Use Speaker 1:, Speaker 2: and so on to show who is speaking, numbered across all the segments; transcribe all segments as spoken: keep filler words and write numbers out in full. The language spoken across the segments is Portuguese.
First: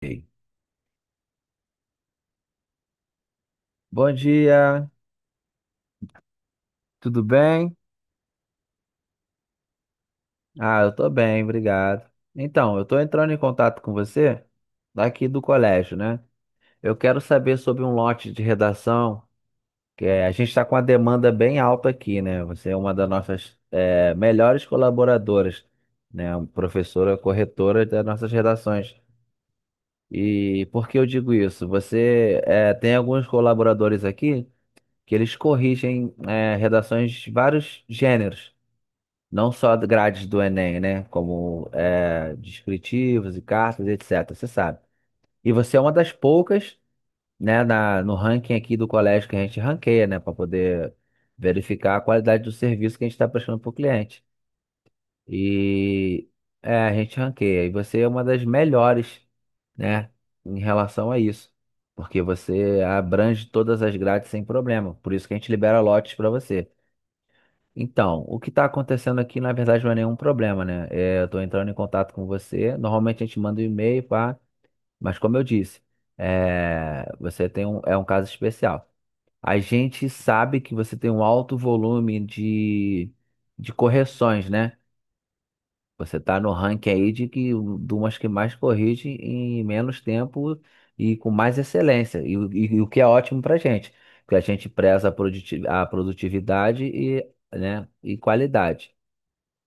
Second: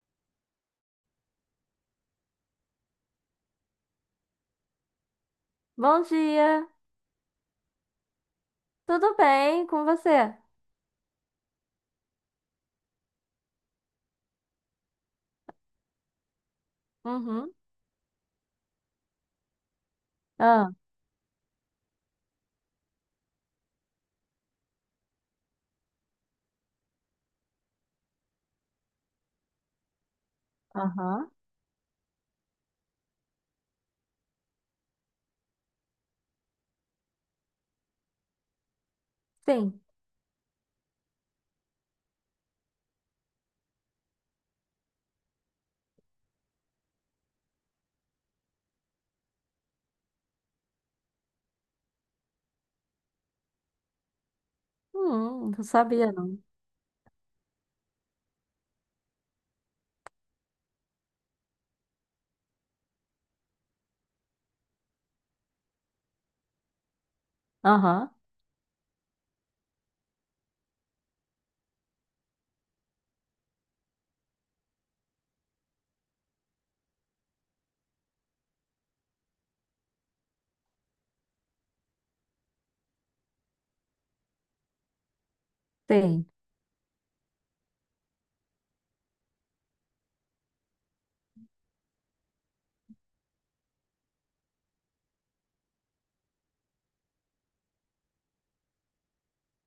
Speaker 1: Ei, bom dia,
Speaker 2: Bom dia,
Speaker 1: tudo bem?
Speaker 2: tudo bem com você?
Speaker 1: Ah, eu tô bem, obrigado. Então, eu tô entrando em contato com você daqui do colégio, né? Eu quero
Speaker 2: Uhum.
Speaker 1: saber sobre um lote de redação, que é, a gente está
Speaker 2: Ah,
Speaker 1: com uma demanda bem alta aqui, né? Você é uma das nossas é, melhores colaboradoras, né? Professora, corretora das nossas redações. E por que eu
Speaker 2: aham,
Speaker 1: digo isso? Você é, tem alguns colaboradores aqui que eles corrigem é, redações de vários gêneros. Não só
Speaker 2: sim.
Speaker 1: grades do Enem, né? Como é, descritivos e cartas, etcétera. Você sabe. E você é uma das poucas, né, na, no ranking aqui do colégio que a gente ranqueia, né? Para poder verificar a qualidade do serviço que a gente está prestando para o cliente.
Speaker 2: Hum, não sabia
Speaker 1: E
Speaker 2: não.
Speaker 1: é, a gente ranqueia. E você é uma das melhores, né? Em relação a isso. Porque você abrange todas as grades sem problema. Por isso que a gente libera lotes para você.
Speaker 2: Aham,
Speaker 1: Então, o que está acontecendo aqui, na verdade, não é nenhum problema, né? É, eu estou entrando em contato com você. Normalmente a gente manda um e-mail, pá, mas como eu disse, é, você tem um, é um caso especial. A gente sabe que você tem um alto volume de, de correções, né? Você
Speaker 2: sim.
Speaker 1: está no ranking aí de, que, de umas que mais corrige em menos tempo e com mais excelência, e, o e o que é ótimo para a gente, porque a gente preza a produti- a produtividade e, né, e qualidade.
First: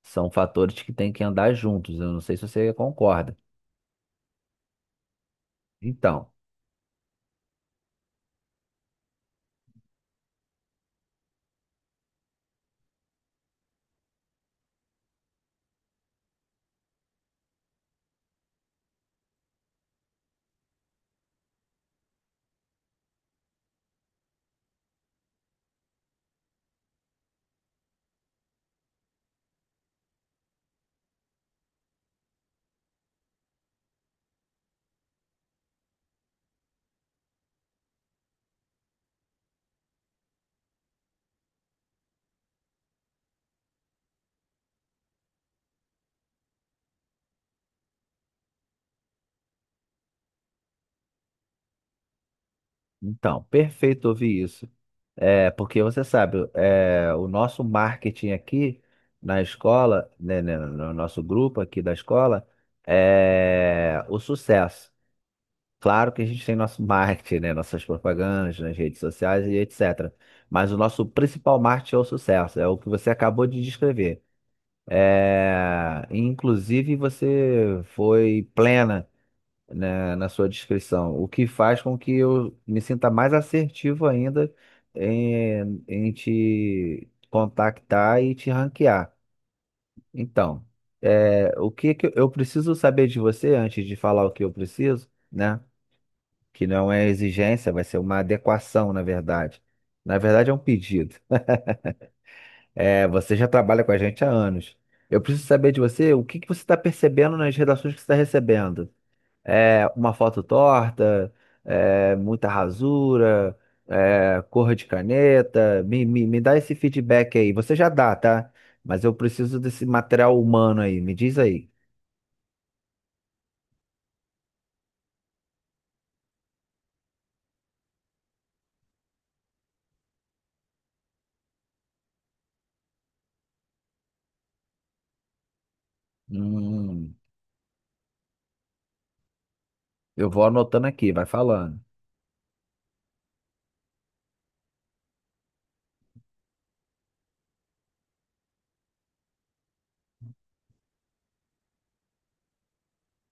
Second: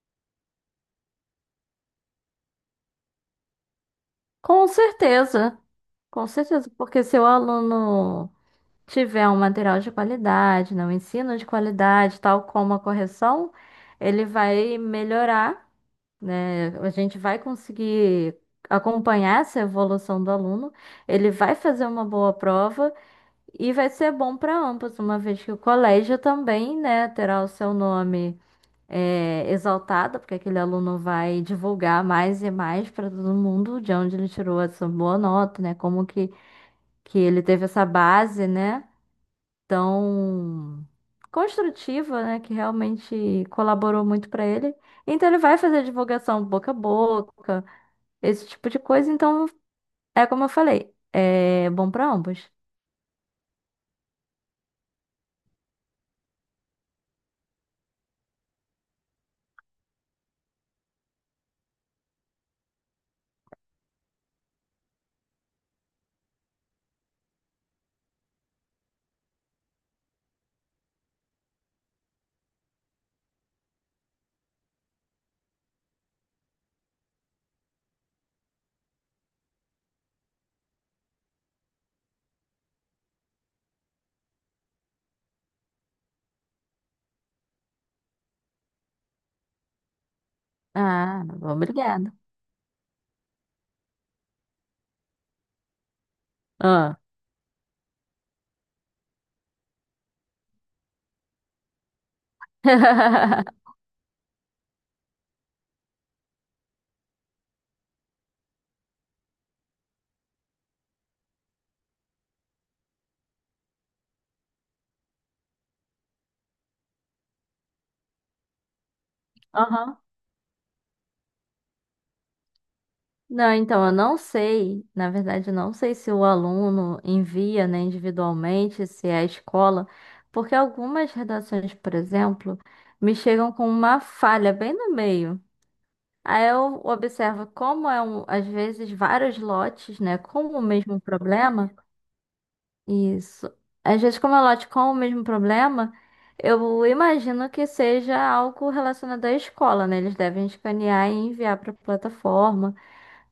Speaker 1: São fatores que têm que andar juntos. Eu não sei se você concorda.
Speaker 2: Com certeza, com
Speaker 1: Então,
Speaker 2: certeza, porque se o aluno tiver um material de qualidade, né, um ensino de qualidade, tal como a correção, ele vai melhorar, né? A gente vai conseguir acompanhar essa evolução do aluno, ele vai fazer uma boa prova. E vai ser bom para ambos, uma vez que o colégio também, né, terá o seu nome é, exaltado, porque aquele aluno vai divulgar mais e mais para todo mundo de onde ele tirou essa boa nota, né, como que, que ele teve essa base, né, tão construtiva, né, que realmente colaborou muito para ele. Então ele vai fazer divulgação boca a boca, esse tipo de coisa. Então, é como eu falei, é bom para ambos.
Speaker 1: então, perfeito ouvir isso. É, porque você sabe, é, o nosso marketing aqui na escola, né, né, no nosso grupo aqui da escola, é o sucesso. Claro que a gente tem nosso marketing, né, nossas propagandas nas redes sociais e etcétera. Mas o nosso principal marketing é o sucesso, é o que você acabou de descrever. É, inclusive, você foi plena, né, na sua descrição, o que faz com que eu me sinta mais assertivo ainda em, em te contactar e te ranquear. Então,
Speaker 2: Ah,
Speaker 1: é, o que que
Speaker 2: obrigada.
Speaker 1: eu preciso saber de você antes de falar o que eu preciso, né? Que não é exigência, vai ser uma adequação, na verdade. Na verdade, é um pedido. É, você já trabalha com a gente há anos. Eu preciso saber de você o que que você está percebendo nas redações que você está recebendo. É, uma foto torta, é, muita rasura, é, cor de caneta. Me, me, me dá esse feedback aí. Você já dá, tá? Mas eu preciso desse
Speaker 2: Aham.
Speaker 1: material humano aí. Me diz aí.
Speaker 2: Não, então eu não sei, na verdade, eu não sei se o aluno envia, né, individualmente, se é a escola, porque algumas redações, por exemplo, me chegam com uma falha bem no meio. Aí eu
Speaker 1: Hum,
Speaker 2: observo como é um, às vezes vários lotes, né,
Speaker 1: eu
Speaker 2: com
Speaker 1: vou
Speaker 2: o
Speaker 1: anotando
Speaker 2: mesmo
Speaker 1: aqui, vai
Speaker 2: problema.
Speaker 1: falando.
Speaker 2: Isso. Às vezes, como é lote com o mesmo problema, eu imagino que seja algo relacionado à escola, né? Eles devem escanear e enviar para a plataforma.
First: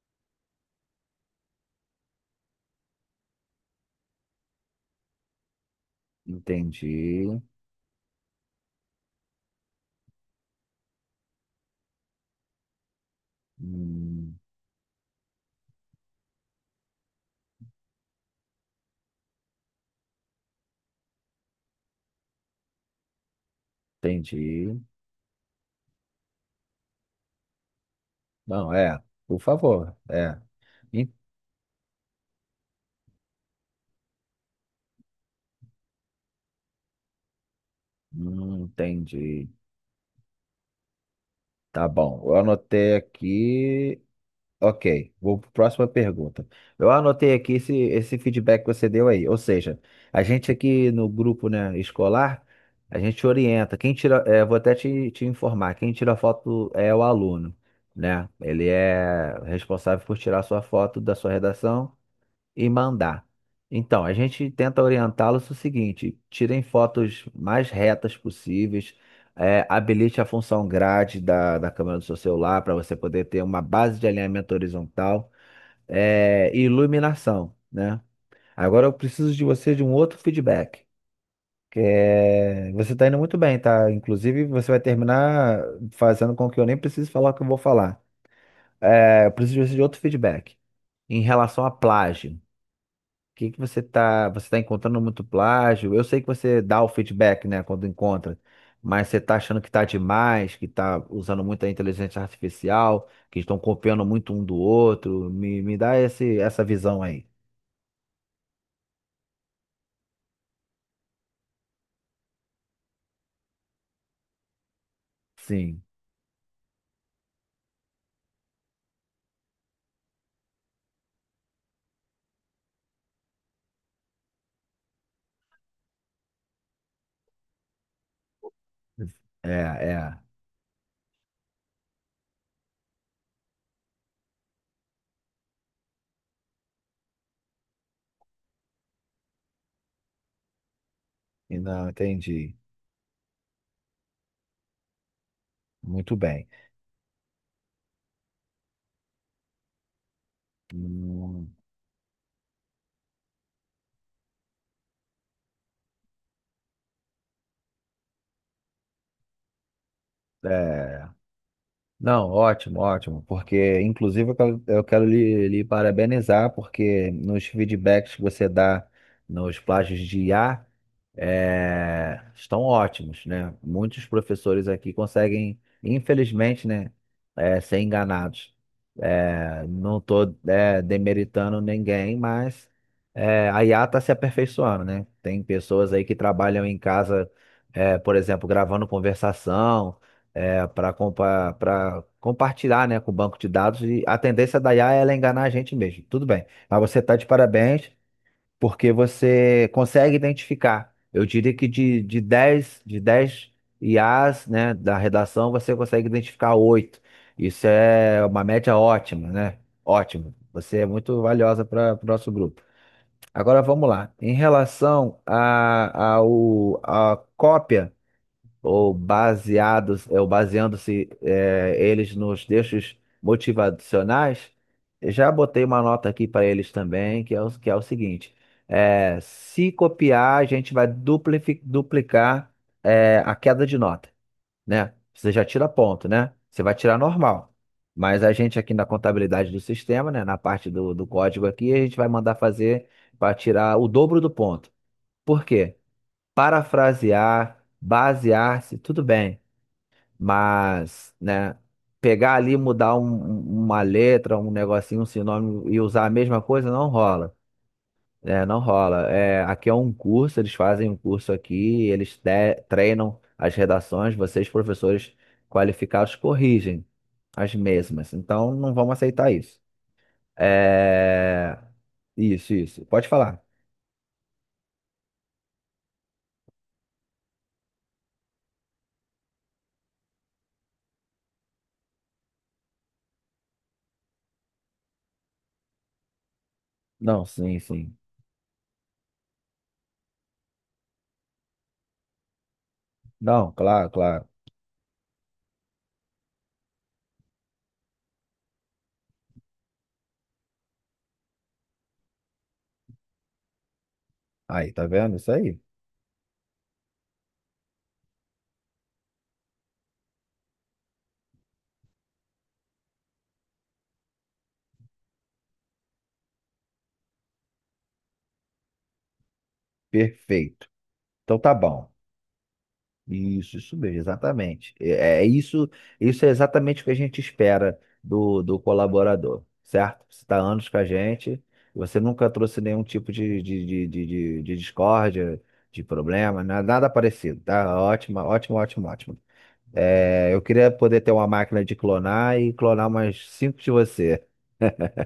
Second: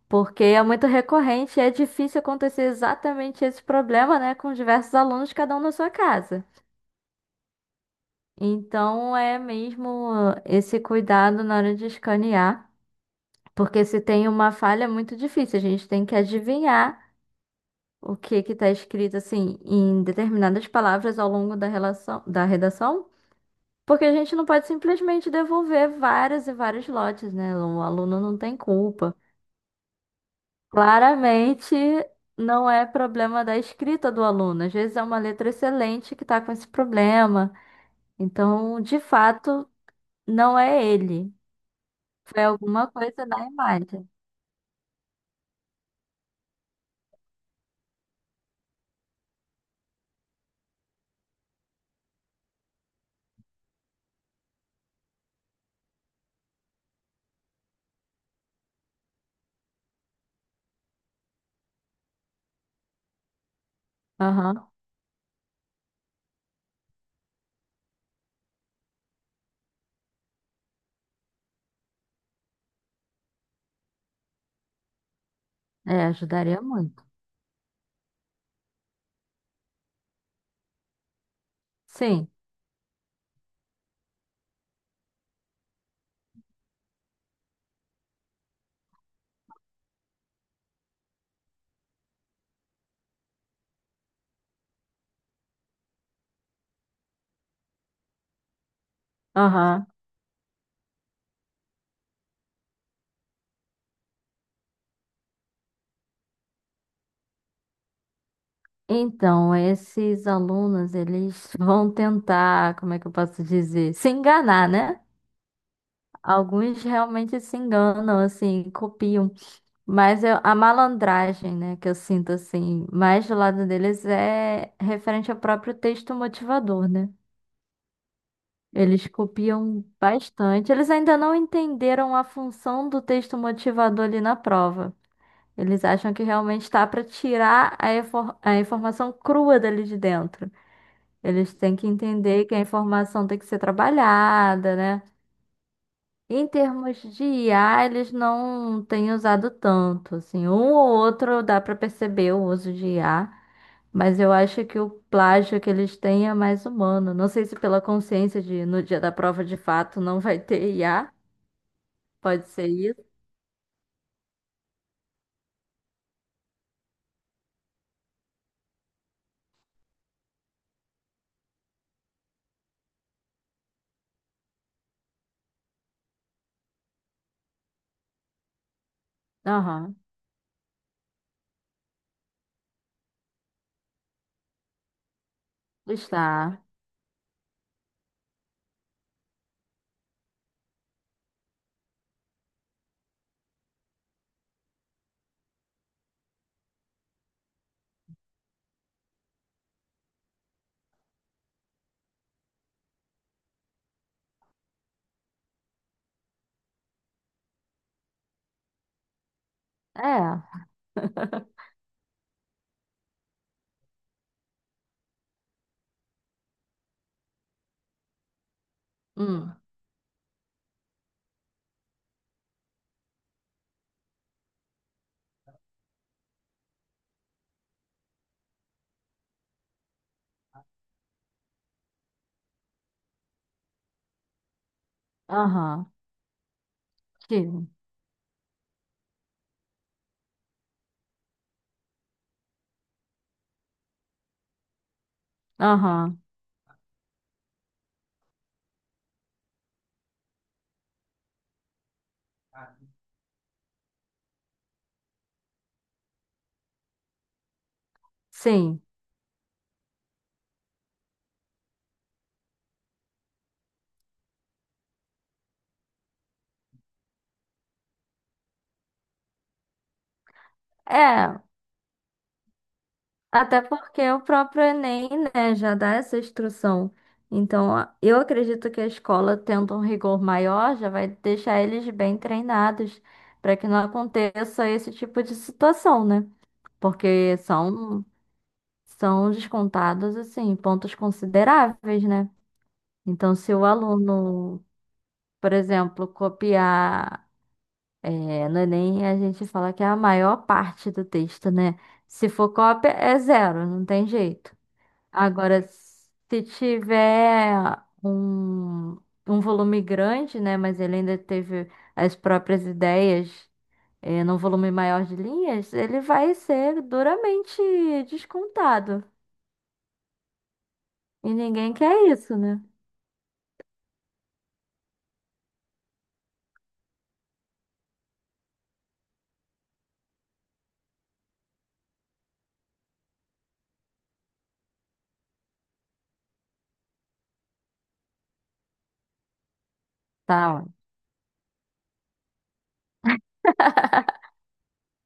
Speaker 2: Porque é muito recorrente e é difícil acontecer exatamente esse problema, né, com diversos alunos, cada um na sua casa.
Speaker 1: Entendi.
Speaker 2: Então é mesmo esse cuidado na hora de escanear, porque se tem
Speaker 1: Hum,
Speaker 2: uma falha é muito difícil, a gente tem que adivinhar o que que está escrito assim em determinadas palavras ao longo da relação, da redação, porque a gente não pode
Speaker 1: entendi.
Speaker 2: simplesmente devolver vários e vários lotes, né? O aluno não tem
Speaker 1: Não, é,
Speaker 2: culpa.
Speaker 1: por favor. É. En-
Speaker 2: Claramente não é problema da escrita do aluno. Às vezes é uma letra excelente que está com esse problema.
Speaker 1: hum,
Speaker 2: Então, de
Speaker 1: entendi.
Speaker 2: fato, não é ele.
Speaker 1: Tá bom. Eu
Speaker 2: Foi alguma
Speaker 1: anotei
Speaker 2: coisa na
Speaker 1: aqui.
Speaker 2: imagem.
Speaker 1: Ok, vou para a próxima pergunta. Eu anotei aqui esse, esse feedback que você deu aí. Ou seja, a gente aqui no grupo, né, escolar, a gente orienta. Quem tira, eh, vou até te, te informar, quem tira foto é o aluno, né? Ele é responsável por tirar sua foto da sua redação e mandar. Então, a gente
Speaker 2: Aham.
Speaker 1: tenta orientá-los o seguinte: tirem fotos mais retas possíveis, é, habilite a função grade da, da câmera do seu celular para você poder ter uma base de alinhamento horizontal,
Speaker 2: É,
Speaker 1: é, e
Speaker 2: ajudaria muito.
Speaker 1: iluminação, né? Agora eu preciso de você de um outro feedback. Que
Speaker 2: Sim.
Speaker 1: é... Você está indo muito bem, tá? Inclusive, você vai terminar fazendo com que eu nem precise falar o que eu vou falar. É, eu preciso de você de outro feedback em relação à plágio, que que você tá, você tá encontrando muito plágio? Eu sei que você dá o feedback, né, quando encontra, mas você tá achando que tá
Speaker 2: Aham.
Speaker 1: demais, que tá usando muita inteligência artificial, que estão copiando muito um do outro. Me, me dá esse, essa visão aí.
Speaker 2: Então, esses alunos, eles vão tentar, como é que eu posso dizer? Se enganar, né?
Speaker 1: Sim,
Speaker 2: Alguns realmente se enganam, assim, copiam. Mas eu- a malandragem, né, que eu sinto, assim, mais do lado deles é referente ao próprio texto motivador, né? Eles
Speaker 1: é,
Speaker 2: copiam
Speaker 1: é.
Speaker 2: bastante. Eles ainda não entenderam a função do texto motivador ali na prova. Eles acham que realmente está para tirar a, infor- a informação crua dali de dentro. Eles
Speaker 1: E
Speaker 2: têm que
Speaker 1: não,
Speaker 2: entender
Speaker 1: entendi.
Speaker 2: que a informação tem que ser trabalhada, né?
Speaker 1: Muito bem.
Speaker 2: Em termos de I A, eles não têm usado tanto, assim, um ou outro
Speaker 1: Hum,
Speaker 2: dá para perceber o uso de I A, mas eu acho que o plágio que eles têm é mais humano. Não sei se pela consciência de no dia da prova de fato não vai ter
Speaker 1: é.
Speaker 2: I A,
Speaker 1: Não,
Speaker 2: pode ser
Speaker 1: ótimo,
Speaker 2: isso.
Speaker 1: ótimo, porque inclusive eu quero, eu quero lhe, lhe parabenizar, porque nos feedbacks que você dá nos plágios de I A é, estão ótimos, né? Muitos professores aqui conseguem, infelizmente, né, é, ser enganados. É,
Speaker 2: Aham,
Speaker 1: não estou demeritando ninguém, mas é, a I A está se aperfeiçoando, né? Tem pessoas aí que
Speaker 2: está.
Speaker 1: trabalham em casa, é, por exemplo, gravando conversação é, para compa para compartilhar, né, com o banco de dados e a tendência da I A é ela enganar a gente mesmo. Tudo bem. Mas você está de parabéns porque você consegue identificar. Eu diria que de, de dez de dez I As, né, da redação, você consegue identificar oito. Isso é uma média ótima, né? Ótimo.
Speaker 2: É.
Speaker 1: Você é muito valiosa para o nosso grupo. Agora vamos lá. Em relação à a, ao, a cópia ou
Speaker 2: Hum.
Speaker 1: baseados, é, ou baseando-se, é, eles nos textos motivacionais, eu já botei uma nota aqui para eles também, que é o, que é o seguinte: é, se copiar, a gente vai duplifi- duplicar é, a queda de nota, né? Você já tira
Speaker 2: Aham.
Speaker 1: ponto, né? Você vai tirar normal.
Speaker 2: Sim.
Speaker 1: Mas a gente aqui na contabilidade do sistema, né, na parte do, do código aqui, a gente vai mandar fazer para tirar o dobro do ponto. Por quê?
Speaker 2: Aham.
Speaker 1: Parafrasear, basear-se, tudo bem. Mas, né, pegar ali, e mudar um- um- uma letra, um negocinho, um sinônimo e usar a mesma coisa não rola. Né? Não
Speaker 2: Sim.
Speaker 1: rola. É, aqui é um curso, eles fazem um curso aqui, eles te- treinam as redações, vocês, professores qualificados, corrigem as mesmas. Então, não vamos aceitar isso.
Speaker 2: É.
Speaker 1: É... Isso, isso. Pode falar.
Speaker 2: Até porque o próprio Enem, né, já dá essa instrução. Então, a- eu acredito que a escola, tendo um rigor maior, já vai deixar eles bem treinados para que não aconteça esse tipo de situação, né?
Speaker 1: Não,
Speaker 2: Porque
Speaker 1: sim, sim.
Speaker 2: são, são descontados, assim, pontos consideráveis, né? Então,
Speaker 1: Não,
Speaker 2: se o
Speaker 1: claro, claro.
Speaker 2: aluno, por exemplo, copiar, é, no Enem, a gente fala que é a maior parte do texto, né? Se for cópia, é zero, não tem jeito.
Speaker 1: Aí, tá vendo? Isso aí.
Speaker 2: Agora, se tiver um, um volume grande, né, mas ele ainda teve as próprias ideias, eh, num volume maior de linhas, ele vai ser duramente descontado.
Speaker 1: Perfeito.
Speaker 2: E
Speaker 1: Então tá
Speaker 2: ninguém
Speaker 1: bom.
Speaker 2: quer isso, né?
Speaker 1: Isso, isso mesmo, exatamente. É, é isso, isso é exatamente o que a gente espera do, do colaborador, certo? Você está anos com a gente, você nunca trouxe nenhum tipo de, de, de, de, de- de discórdia, de problema, na- nada parecido, tá? Ótimo, ótimo, ótimo, ótimo. É, eu
Speaker 2: Tá.
Speaker 1: queria
Speaker 2: Ó.
Speaker 1: poder ter uma máquina de clonar e clonar umas cinco de você.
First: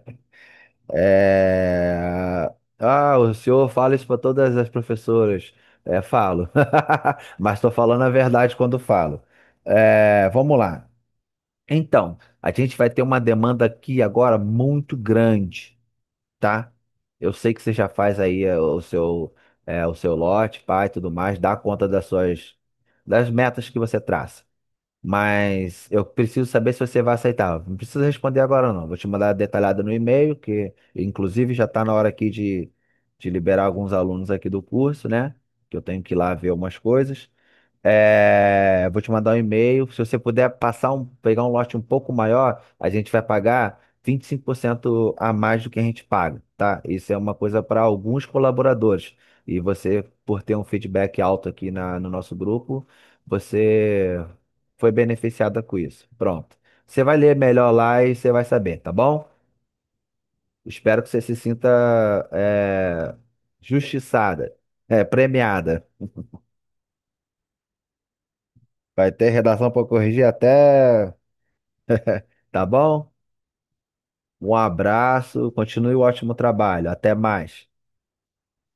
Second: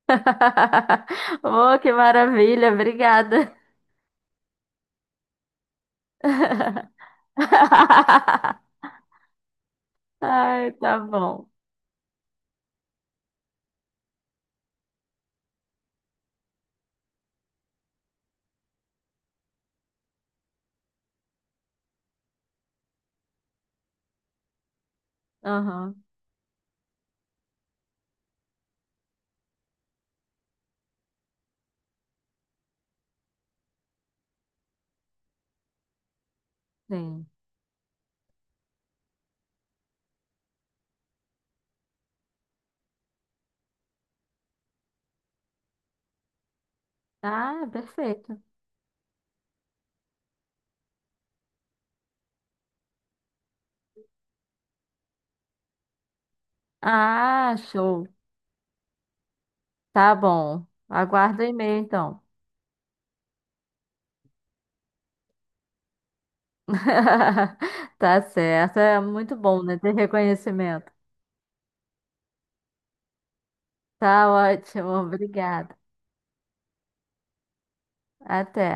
Speaker 2: Oh, que
Speaker 1: É...
Speaker 2: maravilha,
Speaker 1: Ah, o
Speaker 2: obrigada.
Speaker 1: senhor fala isso para todas as professoras. É, falo. Mas estou falando a verdade quando falo. É, vamos
Speaker 2: Ai,
Speaker 1: lá.
Speaker 2: tá bom.
Speaker 1: Então, a gente vai ter uma demanda aqui agora muito grande, tá? Eu sei que você já faz aí, é, o seu, é, o seu lote, pai, tudo mais, dá conta das suas, das metas que você traça. Mas
Speaker 2: Aham,
Speaker 1: eu preciso saber se você vai aceitar. Não precisa responder agora, não. Vou te mandar detalhado no e-mail, que inclusive já está na hora aqui de, de liberar alguns alunos aqui do curso, né? Que eu tenho que ir lá ver umas
Speaker 2: sim.
Speaker 1: coisas. É, vou te mandar um e-mail. Se você puder passar um, pegar um lote um pouco maior, a gente vai pagar vinte e cinco por cento a mais do que a gente paga, tá? Isso é uma coisa
Speaker 2: Ah,
Speaker 1: para alguns
Speaker 2: perfeito.
Speaker 1: colaboradores. E você, por ter um feedback alto aqui na, no nosso grupo, você foi beneficiada com isso. Pronto. Você vai ler
Speaker 2: Ah,
Speaker 1: melhor lá
Speaker 2: show.
Speaker 1: e você vai saber, tá bom?
Speaker 2: Tá bom.
Speaker 1: Espero que você se
Speaker 2: Aguardo o
Speaker 1: sinta,
Speaker 2: e-mail, então.
Speaker 1: é, justiçada, é, premiada.
Speaker 2: Tá certo. É
Speaker 1: Vai ter
Speaker 2: muito bom,
Speaker 1: redação
Speaker 2: né?
Speaker 1: para
Speaker 2: Ter
Speaker 1: corrigir
Speaker 2: reconhecimento.
Speaker 1: até. Tá bom?
Speaker 2: Tá
Speaker 1: Um
Speaker 2: ótimo.
Speaker 1: abraço,
Speaker 2: Obrigada.
Speaker 1: continue o ótimo trabalho. Até mais.
Speaker 2: Até.